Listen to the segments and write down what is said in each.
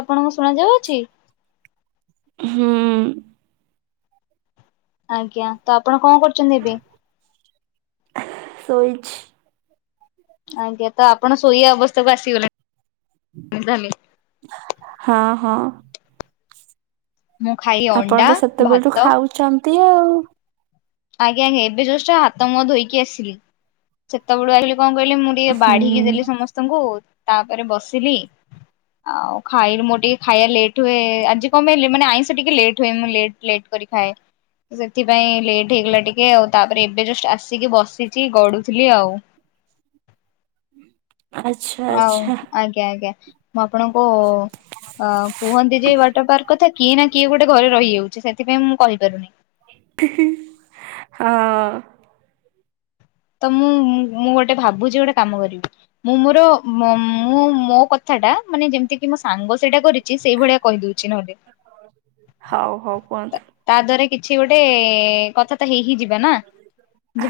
ଆପଣଙ୍କୁ ଶୁଣାଯାଉଅଛି? ହୁଁ। ଆଜ୍ଞା ତ ଆପଣ କଣ କରୁଛନ୍ତି ଏବେ? ଶୋଇଛି। ଆଜ୍ଞା ତ ଆପଣ ଶୋଇବା ଅବସ୍ଥାକୁ ଆସିଗଲେଣି ତାହାଲେ। ହଁ ହଁ। ମୁଁ ଖାଇ ଆପଣ ଅଣ୍ଡା ତ ସେତେବେଳଠୁ ଭାତ ଖାଉଛନ୍ତି ଆଉ। ଆଜ୍ଞା ଆଜ୍ଞା ଏବେଯଷ୍ଟ ହାତ ମୁହ ଧୋଇକି ଆସିଲି ସେତବେଳୁ ଆଇଲେ କଣ କହିଲେ ମୁଁ ଟିକେ ହୁଁ ବାଢିକି ଦେଲି ସମସ୍ତଙ୍କୁ ତାପରେ ବସିଲି। ଆଉ ଖାଇଲୁ ମୋର ଟିକେ ଖାଇବା ଲେଟ୍ ହୁଏ ଆଜି କଣ ପାଇଁ ମାନେ ଆଇଁଷ ଟିକେ ଲେଟ୍ ହୁଏ ମୁଁ ଲେଟ ଲେଟ୍ କରି ଖାଏ ସେଥିପାଇଁ ଲେଟ୍ ଠହେଇଗଲା ଟିକେ ଆଉ ତାପରେ ଏବେ ଜଷ୍ଟ ଆସିକି ବସିଛି ଗଡୁଥିଲି ଆଉ। ଆଚ୍ଛା। ହଉ ଆଚ୍ଛା ଆଜ୍ଞା ଆଜ୍ଞା। ମୁଁ ଆପଣଙ୍କୁ ଅ କୁହନ୍ତି ଯେ ୱାଟର ପାର୍କ କଥା କିଏ ନା କିଏ ଗୋଟେ ଘରେ ରହିଯାଉଛି ସେ ସେଥିପାଇଁ ମୁଁ କହିପାରୁନି। ହଁ। ତ ମୁଁ ମୁଁ ଗୋଟେ ଭାବୁଛି ଗୋଟେ କାମ କରିବି। ମୁଁ ମୋର ମୁଁ ମୋ କଥା ଟା ମାନେ ଯେମତି କି ମୋ ସାଙ୍ଗ ସେଇଟା କରିଛି ସେଇ ଭଳିଆ କହିଦଉଛି ନହେଲେ। ହଉ ହଉ କୁହନ୍ତୁ ତା ଦ୍ଵାରା କିଛି ଗୋଟେ କଥା ତ ହେଇ ହି ଯିବା ନା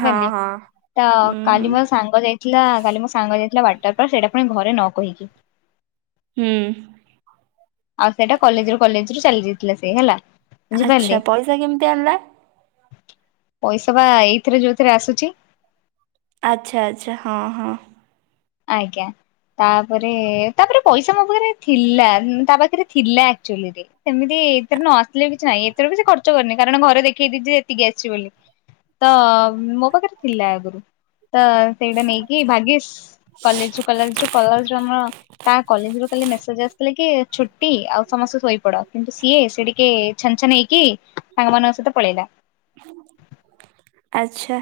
ହଁ ହଁ ତ ହୁଁ କାଲି ହୁଁ ମୋ ସାଙ୍ଗ ଯାଇଥିଲା କାଲି ମୋ ସାଙ୍ଗ ଯାଇଥିଲା ୱାଟର ପାର୍କ ସେଇଟା ପୁଣି ଘରେ ନ କହିକି। ହୁଁ। ଆଉ ସେଇଟା କଲେଜୁ କଲେଜ ରୁ ଚାଲି ଯାଇଥିଲା ସେ ହେଲା। ବୁଝିପାରିଲେ ଆଚ୍ଛା ପଇସା କେମିତି ଆଣିଲା? ପଇସା ବା ଏଇଥିରେ ଯୋଉଥିରେ ଆସୁଛି। ଆଚ୍ଛା ଆଚ୍ଛା ହଁ ହଁ। ଆଜ୍ଞା। ତାପରେ ତାପରେ ପଇସା ମୋ ପାଖରେ ଥିଲା ନା ତା ପାଖରେ ଥିଲା ଆଚୁଆଲିରେ। ସେମିତି ଏଥିରେ ନ ଆସିଲେ କିଛି ନାହିଁ ଏଥିର ବି ସେ ଖର୍ଚ୍ଚ କରିନି କାରଣ ଘରେ ଦେଖେଇ ଦେଇଛି ଯେ ଏତିକି ଆସିଛି ବୋଲି। ତ ମୋ ପାଖରେ ଥିଲା ଆଗରୁ ତ ସେଇଟା ନେଇକି ଭାଗିସ କଲେଜୁ କଲେଜ ରୁ କଲେଜୁ ଆମ ତା କଲେଜରୁୁ କାଲି ମେସେଜ ଆସିଥିଲା କି ଛୁଟି ଆଉ ସମସ୍ତେ ଶୋଇପଡ କିନ୍ତୁ ସିଏ ସେ ଟିକେ ଛନ୍ ଛନ ହେଇକି ସାଙ୍ଗମାନଙ୍କ ସହ ପଳେଇଲା। ଆଚ୍ଛା।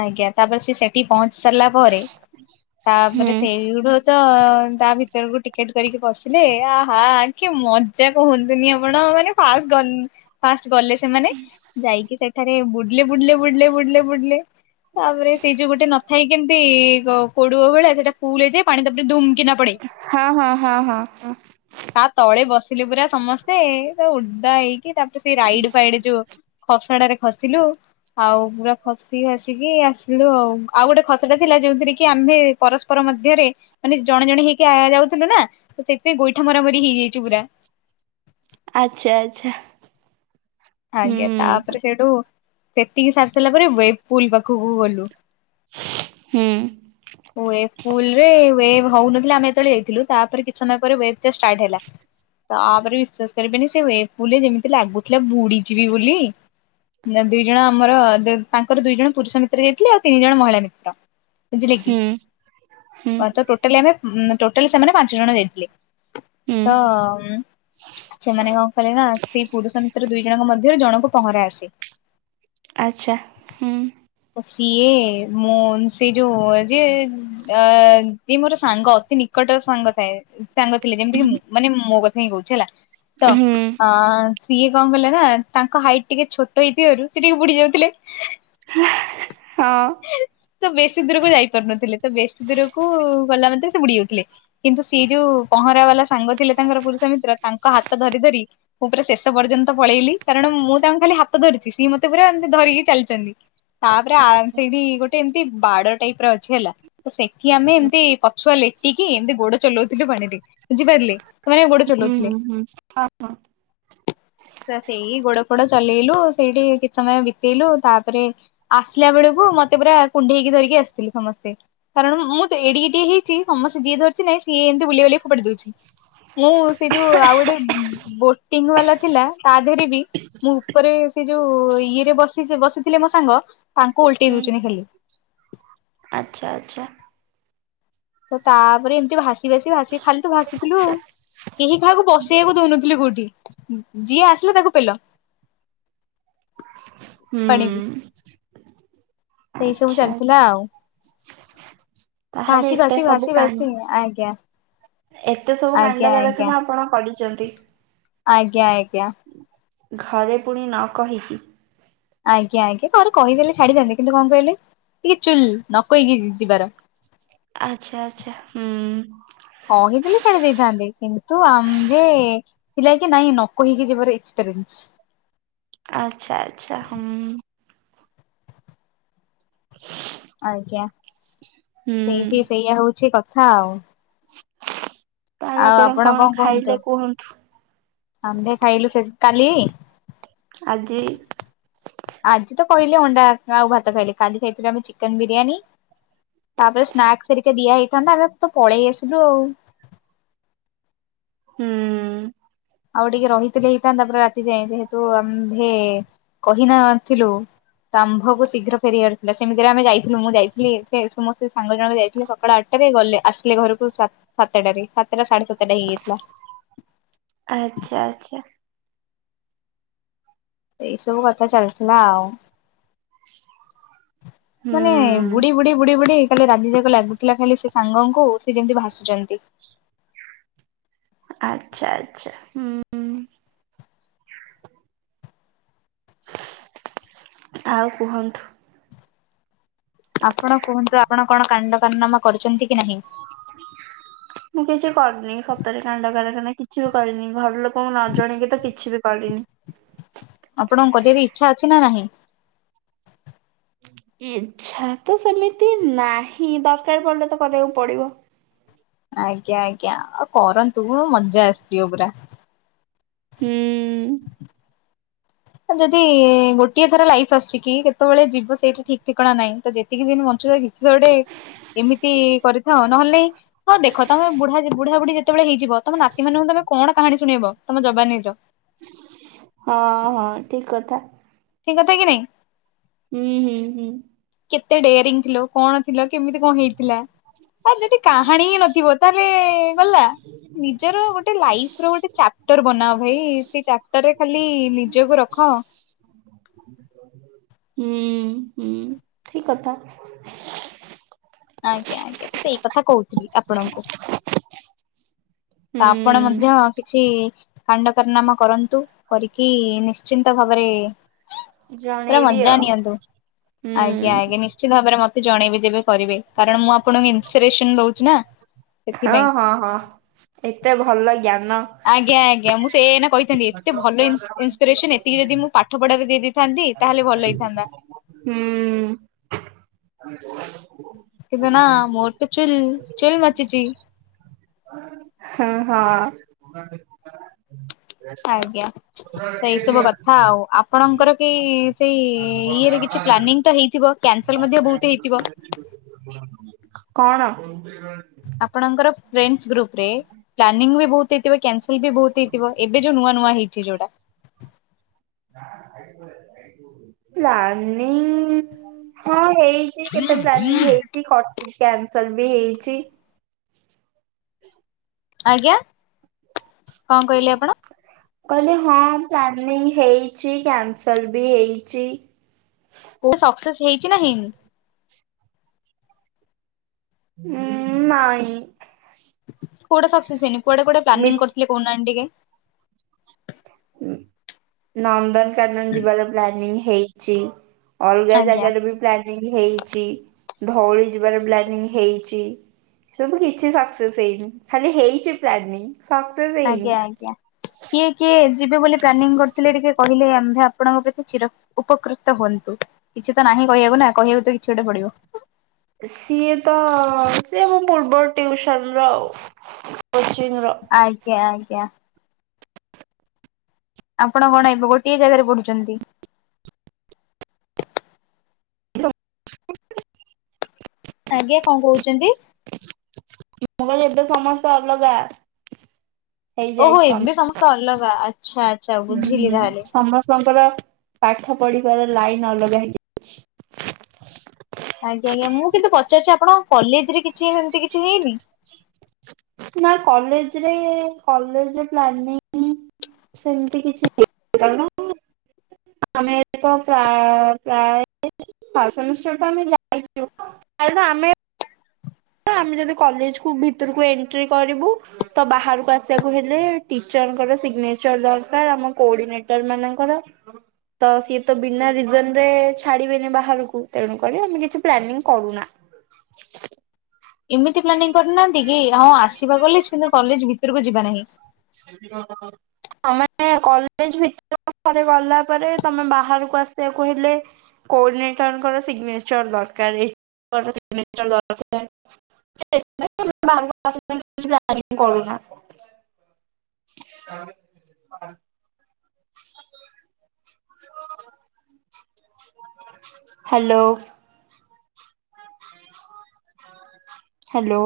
ଆଜ୍ଞା ତାପରେ ସେ ସେଠି ପହଞ୍ଚି ସାରିଲା ପରେ ହୁଁ ତାପରେ ସେଇଠୁ ତ ତା ଭିତରକୁ ଟିକେଟ କରିକି ପଶିଲେ ଆହା ଆ କିଏ ମଜା କୁହନ୍ତୁନି ଆପଣ ମାନେ ଫା ଗଲୁ ଫାଷ୍ଟ ଗଲେ ସେମାନେ ଯାଇକି ସେଠାରେ ବୁଡିଲେ ବୁଡିଲେ ବୁଡିଲେ ବୁଡିଲେ ବୁଡିଲେ ତାପରେ ସେଇ ଯୋଉ ଗୋଟେ ନଥାଇ କେମିତି କୋ କୋଡୁଅ ଭଳିଆ ସେଟା ଫୁଲ ହେଇଯାଏ ପାଣି ତାପରେ ଧୁମକିନା ହଁ ହଁ ହଁ ହଁ ହଁ। ତା ତଳେ ବସିଲେ ପୁରା ସମସ୍ତେ ତ ଓଦା ହେଇକି ତାପରେ ସେଇ ରାଇଡ ଫାଇଡ ଯୋଉ ଖସଡ଼ା ରେ ଖସିଲୁ ଆଉ ପୁରା ଖସି ଆସି ଆସିକି ଆସିଲୁ ଆଉ ଆଉ ଗୋଟେ ଖସଡ଼ା ଥିଲା ଯୋଉଥିରେ କି ଆମ୍ଭେ ପରସ୍ପର ମଧ୍ୟରେ ମାନେ ଜଣେ ଜଣେ ହେଇକି ଆ ଯାଉଥିଲୁ ନା ତ ସେଥିପାଇଁ ଗୋଇଠା ମରାମରି ହେଇଯାଇଛୁ ପୁରା ଆଚ୍ଛା ଆଚ୍ଛା। ହୁଁ ଆଜ୍ଞା ତାପରେ ସେଇଠୁ ସେତିକି ସାରି ସାରିଲା ପରେ ୱେଇଥ ପୁଲ୍ ପାଖକୁ ଗଲୁ। ହୁଁ। ହୁଏ ପୁଲରେ ୱେବ୍ ହଉନଥିଲା ଆମେ ଯେତେବେଳେ ଯାଇଥିଲୁ ତାପରେ କିଛି ସମୟ ପରେ ୱବ୍ ଷ୍ଟାଟ୍ ହେଲା। ତାପରେ ବିଶ୍ୱାସ କରିବେନି ସେ ୱେବ୍ ପୁଲ୍ ରେ ଯେମିତି ଲାଗୁଥିଲା ବୁଡିଯିବି ବୋଲି ନା ଦୁଇ ଜଣ ଆମର ଦେ ତାଙ୍କର ଡୁଇ ଜଣ ପୁରୁଷ ମିତ୍ର ଯାଇଥିଲେ ଆଉ ତିନି ଜଣ ମହିଳା ମିତ୍ର। ବୁଝିଲେ କି। ହୁଁ। ହୁଁ ଅ ତ ଟୋଟାଲି ଆମେ ଟୋଟାଲି ସେମାନେ ପାଞ୍ଚ ଜଣ ଯାଇଥିଲେ ହୁଁ ତ ସେମାନେ କଣ କଲେ ନା ସେଇ ପୁରୁଷ ମିତ୍ର ଦୁଇ ଜଣଙ୍କ ମଧ୍ୟରେ ଜଣଙ୍କୁ ପହଁରା ଆସେ [inaudible] ଆଚ୍ଛା ହୁଁ। ଓ ସିଏ ମୋନସ ସେ ଯୋ ଯିଏ ଅ ଯିଏ ମୋର ସାଙ୍ଗ ଅତି ନିକଟ ସାଙ୍ଗ ଥାଏ। ସାଙ୍ଗ ଥିଲେ ଯେମିତି କି ମାନେ ମୋ କଥା ହିଁ କହୁଛି ହେଲା ତ ହୁଁ ହଁ ସିଏ କଣ କଲେ ନା ତାଙ୍କ ହାଇଟ ଟିକେ ଛୋଟ ହେଇଥିବାରୁ ସେ ଟିକେ ବୁଡି ଯାଉଥିଲେ। ହଁ। ତ ବେଶୀ ଦୂରକୁ ଯାଇ ପାରୁନଥିଲେ ତ ବେଶୀ ଦୂରକୁ ଗଲା ମାତ୍ରେ ସେ ବୁଡି ଯାଉଥିଲେ କିନ୍ତୁ ସିଏ ଯୋଉ ପହଁରା ବାଲା ସାଙ୍ଗ ଥିଲେ ତାଙ୍କର ପୁରୁଷ ମିତ୍ର ତାଙ୍କ ହାତ ଧରି ଧରି ମୁଁ ପୁରା ଶେଷ ପର୍ଯ୍ୟନ୍ତ ପଳେଇଲି କାରଣ ମୁଁ ତାଙ୍କୁ ଖାଲି ହାତ ଧରିଛି ସିଏ ମତେ ପୁରା ଧରିକି ଚାଲିଛନ୍ତି। ତାପରେ ଆ ସେଠି ଗୋଟେ ଏମିତି ବାଡ ଟାଇପ ର ଅଛି ହେଲା। ତ ସେଠି ଆମେ ଏମିତି ପଛୁଆ ଲେଟିକି ଏମିତି ଗୋଡ ଚଲଉଥିଲୁ ପାଣିରେ ବୁଝିପାରିଲେ। ସେମାନେ ଗୋଡ ଚଲଉଥିଲେ। ହୁଁ ହୁଁ ହୁଁ ହଁ ହଁ ସେ ସେଇ ଗୋଡ ଫୋଡ ଚଲେଇଲୁ ସେଇଠି କିଛି ସମୟ ବିତେଇଲୁ ତାପରେ ଆସିଲା ବେଳକୁ ମତେ ପୁରା କୁଣ୍ଢେଇକି ଧରିକି ଆସିଥିଲେ ସମସ୍ତେ। କାରଣ ମୁଁ ତ ଏଡିିକିଟିଏ ହେଇଛି ସମସ୍ତେ ଯିଏ ଧରୁଛି ନାଇ ସିଏ ଏମିତି ବୁଲେଇ ବାଲି ଫୋପାଡି ଦଉଛି। ମୁଁ ସେ ଯୋଉ ଆଉ ଗୋଟେ ବୋ ଟିଗ୍ ବାଲା ଥିଲା ତା ଦିହରେ ବି ମୁଁ ଉପରେ ସେ ଯୋଉ ଇଏରେ ବସ୍ ବସିଥିଲେ ମୋ ସାଙ୍ଗ ତାଙ୍କୁ ଓଲଟେଇ ଦଉଛନ୍ତି ଖାଲି। ଆଛା ଆଚ୍ଛା। ତ ତାପରେ ଏମିତି ଭାଷ ବସି ବାସି ଭାସି ଖାଲି ତ ଭାସୁଥିଲୁ ଆଉ କେହି କାହାକୁ ବସେଇବାକୁ ଦଉନଥିଲୁ କୋଉଠି। ଯିଏ ଆସିଲା ତାକୁ ପେଲ। ହୁଁ ପାଣିକୁ ସେଇ ସବୁ ଆଚ୍ଛା ଚାଲିଥିଲା ଆଚ୍ଛା ଆଉ। ତାହେଲେ ଭାସି ଏତେ ଭାସି ସବୁ ଭାସି କାଣ୍ଡ ଭାସି ଆଞା। ଏତେ ସବୁ କାଣ୍ଡ କାରଖାନା ଆପଣ କରିଚନ୍ତି। ଆଜ୍ଞା ଆଜ୍ଞା। ଘରେ ପୁଣି ନ କହିକି। ଆଜ୍ଞା ଆଜ୍ଞା ଘରେ କହିଦେଲେ ଛାଡିଥାନ୍ତେ କିନ୍ତୁ କଣ କହିଲେ ଟିକେ ଚୁଲ ନ କହିକି ଜି ଯିବାର। ଆଛା ଆଚ୍ଛା ହୁଁ। କହିଥିଲେ ଛାଡ଼ି ଦେଇଥାନ୍ତେ କିନ୍ତୁ ଆମ୍ଭେ ଥିଲା କି ନାଇଁ ନ କହିକି ଯିବାର ଏକ୍ସପେରିଏନ୍ସ। ଆଛା ଆଚ୍ଛା ହୁଁ। [inaudible] ଆଜ୍ଞା ହୁଁ ସେଇଠି ସେଇଆ ହଉଛି କଥା ଆଉ। ତାହେଲେ ଆପଣ କଣ ଖାଇଲେ କୁହନ୍ତୁ। ଆମ୍ଭେ ଖାଇଲୁ ସେ କାଲି ଆଜି ଆଜି ତ କହିଲେ ଅଣ୍ଡା ଆଉ ଭାତ ଖାଇଲି କାଲି ଖାଇଥିଲୁ ଆମେ ଚିକେନ ବିରିୟାନୀ। ତାପରେ ସ୍ନାକ୍ସ ହେରିକା ଦିଆ ହେଇଥାନ୍ତା ଆମେ ତ ପଳେଇ ଆସିଲୁ ଆଉ। ହୁଁ। ଆଉ ଟିକେ ରହିଥିଲେ ହେଇଥାନ୍ତା ପୁରା ରାତି ଯାଏ ଯେହେତୁ ଆମ୍ଭେ କହି ନଥିଲୁ ତ ଆମ୍ଭକୁୁ ଶୀଘ୍ର ଫେରିବାର ଥିଲା ସେମିତିରେ ଆମେ ଯାଇଥିଲୁ ମୁଁ ଯାଇଥିଲି ଏସେ ସମସ୍ତେ ସାଙ୍ଗ ଜଣ ବି ଯାଇଥିଲେ ସକାଳ ଆଠ ତଥାପି ଗଲେ ଆସିଲେ ଘରକୁ ସାତଟାରେ ସାତଟା ସାଢେ ସାତଟା ହେଇଯାଇଥିଲା। ଆଜ୍ଞା ଆଜ୍ଞା। ଏଇ ସବୁ କଥା ଚାଲିଥିଲା ଆଉ। ସେମାନେ ହୁଁ ବୁଡି ବୁଡି ବୁଡି ବୁଡି କାଲି ରାଗିଯାକ ଲାଗୁଥିଲା ଖାଲି ସେ ସାଙ୍ଗଙ୍କୁ ସେ ଯେମିତି ଭାୁସୁଛନ୍ତି। ଆଚ୍ଛା ଆଚ୍ଛା ହୁଁ। ଆଉ କୁହନ୍ତୁ। ଆପଣ କୁହନ୍ତୁ ଆପଣ କଣ କାଣ୍ଡ କରନାମା କରିଚନ୍ତି କି ନାହିଁ। ମୁଁ କିଛି କରିନି ସତରେ କାଣ୍ଡ କାରଖାନା କିଛି ବି କରିନି ଘର ଲୋକଙ୍କୁ ନ ଜଣେଇକି ତ କିଛି ବି କରିନି। ଆପଣଙ୍କୁ କରିବାକୁ ଇଚ୍ଛା ଅଛି ନା ନାହିଁ। ଇଚ୍ଛା ତ ସେମିତି ନାହିଁ ଦରକାର ପଡ଼ିଲେ ତ କରିବାକୁ ପଡ଼ିବ। ଆଜ୍ଞା ଆଜ୍ଞା ଆଉ କରନ୍ତୁ ମଜା ଆସିଯିବ ପୁରା। ହୁଁ। ଯଦି ଗୋଟିଏ ଥର ଲାଇଫ୍ ଆସୁଛି କି କେତେବେଳେ ଯିବ ସେଇଟା ଠିକ ଠିକଣା ନାହିଁ ତ ଜେତ ଯେତିକି ଦିନ ବଞ୍ଚୁଛ କିଛିତ ଗୋଟେ ଏମିତି କରିଥାଅ ନହେଲେ ନାଇଁ ହଁ ଦେଖ ତମେ ବୁଢା ବୁଢା ବୁଢୀ ଯେତେବେଳେ ହେଇଯିବ ତମ ନାତି ମାନଙ୍କୁ ତମେ କଣ କାହାଣୀ ଶୁଣେଇବ ତମ ଯବାନୀ ର ହଁ ହଁ ଠିକ କଥା। ଠିକ କଥା କି ନାଇଁ? ହୁଁ ହୁଁ ହୁଁ। କେତେ ଡେୟାରିଂ ଥିଲ କଣ ଥିଲ କେମିତି କଣ ହେଇଥିଲା ଆ ଯଦି କାହାଣୀ ହିଁ ନଥିବ ତାହେଲେ ଗଲା ନିଜର ଗୋଟେ ଲାଇଫ୍ ର ଗୋଟେ ଚାପ୍ଟର ବନାଅ ଭାଇ ସେ ଚାପ୍ଟରରେ ଖାଲି ନିଜକୁ ରଖ। ହୁଁ ହୁଁ ଠିକ୍ କଥା। ଆଜ୍ଞା ଆଜ୍ଞା ମୁଁ ସେଇ କଥା କହୁଥିଲି ଆପଣଙ୍କୁ। ତ ଆପଣ ହୁଁ। ମଧ୍ୟ କିଛି କାଣ୍ଡ କାର୍ନାମା କରନ୍ତୁ କରିକି ନିଶ୍ଚିନ୍ତ ଭାବରେ ପୁରା ଜଣେଇବି ମଜ୍ଜା ଆଉ ନିଅନ୍ତୁ ହୁଁ ଆଜ୍ଞ ଆଜ୍ଞା ନିଶ୍ ଚିନ୍ତ ଭାବରେ ମତେ ଜଣେଇବେ ଯେବେ କରିବେ କାରଣ ମୁଁ ଆପଣଙ୍କୁ ଇନସ୍ପିରେସନ ଦୋଉଛି ନା ହଁ ସେଥିପାଇଁ। ହଁ ହଁ। ଏତେ ଭଲ ଜ୍ଞାନ। ଆଜ୍ଞା ଆଜ୍ଞା ମୁଁ ସେଇଆ ଏଇନା କହିଥାନ୍ତି ଏତେ ଭଲ ଇନ୍ ଇନସ୍ପିରେସନ୍ ଏତିକି ଯଦି ମୁଁ ପାଠ ପଢା଼ରେ ଦେଇ ଦେଇ ଥାନ୍ତି ତାହେଲେ ଭଲ ହେଇଥାନ୍ତା। ହୁଁ। କିଦ୍ ନା ମୋର ତ ଚୁଲ୍ ଚୁଲ୍ ବାଚୁଚି। ହଁ ହଁ। ଆଜ୍ଞା ତ ଏଇ ସବୁ କଥା ଆଉ ଆପଣଙ୍କର କି ସେଇ ଇଏରେ କିଛି ପ୍ଲାନିଂ ତ ହେଇଥିବ କ୍ୟାନ୍ ସେଲ୍ ମଧ୍ୟ ବୋହୁତ୍ ହେଇଥିବ। କଣ? ଆପଣଙ୍କର ଫ୍ରେଣ୍ଡସ୍ ଗ୍ରୁପ୍ ରେ ପ୍ଲାନିଂ ବି ବୋହୁତ୍ ହେଇଥିବ କ୍ୟାନ୍ ସେଲ୍ ବି ବୋହୁତ୍ ହେଇଥିବ ଏବେ ଯୋଉ ନୂଆ ନୂଆ ହେଇଛି ଯୋଉଟା। ପ୍ଲାନିଂ ହଁ ହେଇ ଛି କେତେ ପ୍ଲାନିଂ ହେଇକି କଟି କ୍ୟାନ୍ ସେଲ୍ ବି ହେଇଚି। ଆଜ୍ଞା କଣ କହିଲେ ଆପଣ? କହିଲି ହଁ ପ୍ଲାନିଂ ହେଇଛି କ୍ୟାନ୍ ସେଲ୍ ବି ହେଇଛି। କୋଉଟା ସକ୍ସେସ୍ ହେଇଛି ନା ହେଇନି? ଉଁ ନାଇଁ। କୋଉଟା ସକ୍ସେସ୍ ହେଇନି କୁଆଡ଼େ କୁଆଡ଼େ ମି ପ୍ଲାନିଂ କରୁଥିଲେ କଉ ନାହାନ୍ତି ଟିକେ? ନନ୍ଦନକାନନ ଯିବାର ପ୍ଲାନିଂ ହେଇଛି। ଅଲଗା ଆଜ୍ଞା ଜାଗାରେ ବି ପ୍ଲାନିଂ ହେଇଚି ଧଉଳି ଯିବାର ପ୍ଲାନିଙ୍ଗ୍ ହେଇଚି। ସବୁ କିଛି ସକ୍ସେସ୍ ହେଇନି ଖାଲି ହେଇଛି ପ୍ଲାନିଙ୍ଗ୍। ସକ୍ସେସ୍ ଆଜ୍ଞା ଆଜ୍ଞା କିଏ କିଏ ଯିବେ ବୋଲି ପ୍ଲାନିଂ କରିଥିଲେ ଟିକେ କହିଲେ ଆମ୍ଭେ ଆ ପଣଙ୍କ ପ୍ରତି ଚିର ଉପକୃତ ହୁଅନ୍ତୁ କିଛି ତ ନାହିଁ କହିବାକୁ ନା କହିବାକୁ ତ କିଛି ଗୋଟେ ପଡ଼ିବ। ସିଏ ତ ସିଏ ଆମ ପୂର୍ବ ଟିଉସନ୍ ର ଆଉ କୋଚିଂ ର। ଆଜ୍ଞା ଆଜ୍ଞା। ଆପଣ କଣ ଏବେ ଗୋଟିଏ ଜାଗାରେ ପଢ଼ୁଛନ୍ତି? ଆଜ୍ଞା କଣ କହୁଛନ୍ତି? ମୁଁ କହିଲି ଏବେ ସମସ୍ତେ ଅଲଗା। ଓହୋ ଏବେ ହେଇଯାଇଛନ୍ତି ସମସ୍ତେ ଅଲଗା ଆଚ୍ଛା ଆଚ୍ଛା ହୁଁ ବୁଝିଲି ହୁଁ ତାହେଲେ। ସମସ୍ତଙ୍କର ପାଠ ପଢ଼ିବାର ଲାଇନ୍ ଅଲଗା ହେଇ ଯା ଆଜ୍ଞା ଆଜ୍ଞା ମୁଁ କିନ୍ତୁ ପଚାରୁଛି ଆପଣଙ୍କ କଲେଜରେ କିଛି ହେମ୍ ତି କିଛି ହେଇନି? ନା କଲେଜରେ କଲେଜ ପ୍ଲାନିଂ ସେମିତି କିଛି ହେଇନି କାରଣ ଆମେ ତ ପ୍ରାୟ ପ୍ରାୟ ଫାସ୍ ସେମିଷ୍ଟାର୍ ଟା ଆମେ ଯାଇଥିଲୁ କାରଣ ଆମେ ଆମେ ଯଦି କଲେଜ କୁ ଭିତରକୁ ଏଣ୍ଟ୍ରି କରିବୁ ତ ବାହାରକୁ ଆସିବାକୁ ହେଲେ ଟିଚରଙ୍କର ସିଗ୍ନେଚର ଦରକାର ଆମ କୋଡ଼ି ନେଟର ମାନଙ୍କର। ତ ସିଏ ତ ବିନା ରିଜନ୍ ରେ ଛାଡ଼ିବେନି ବାହାରକୁ ତେଣୁ କରି ଆମେ କିଛି ପ୍ଲାନିଂ କରୁନା। ଏମିତି ପ୍ଲାନିଂ କରିନାହାନ୍ତି କି ହଁ ଆସିବା କଲେଜ୍ କିନ୍ତୁ କଲେଜ୍ ଭିତରକୁ ଯିବା ନାହିଁ। ଓ ଆମେ ତ କଲେଜ୍ ଭିତରକୁ ଥରେ ଗଲା ପରେ ତୋମେ ବାହାରକୁ ଆସିବାକୁ ହେଲେ କୋଡିନେଟର୍ ଙ୍କର ସିଗନେଚର୍ ଦରକାର ଏ [inaudible] ସିଗନେଚର୍ ଦରକାର। [inaudible] ବାହାରକୁ [inaudible] କରୁନା। ହଁ। [inaudible] ହାଲୋ। ହ୍ୟାଲୋ।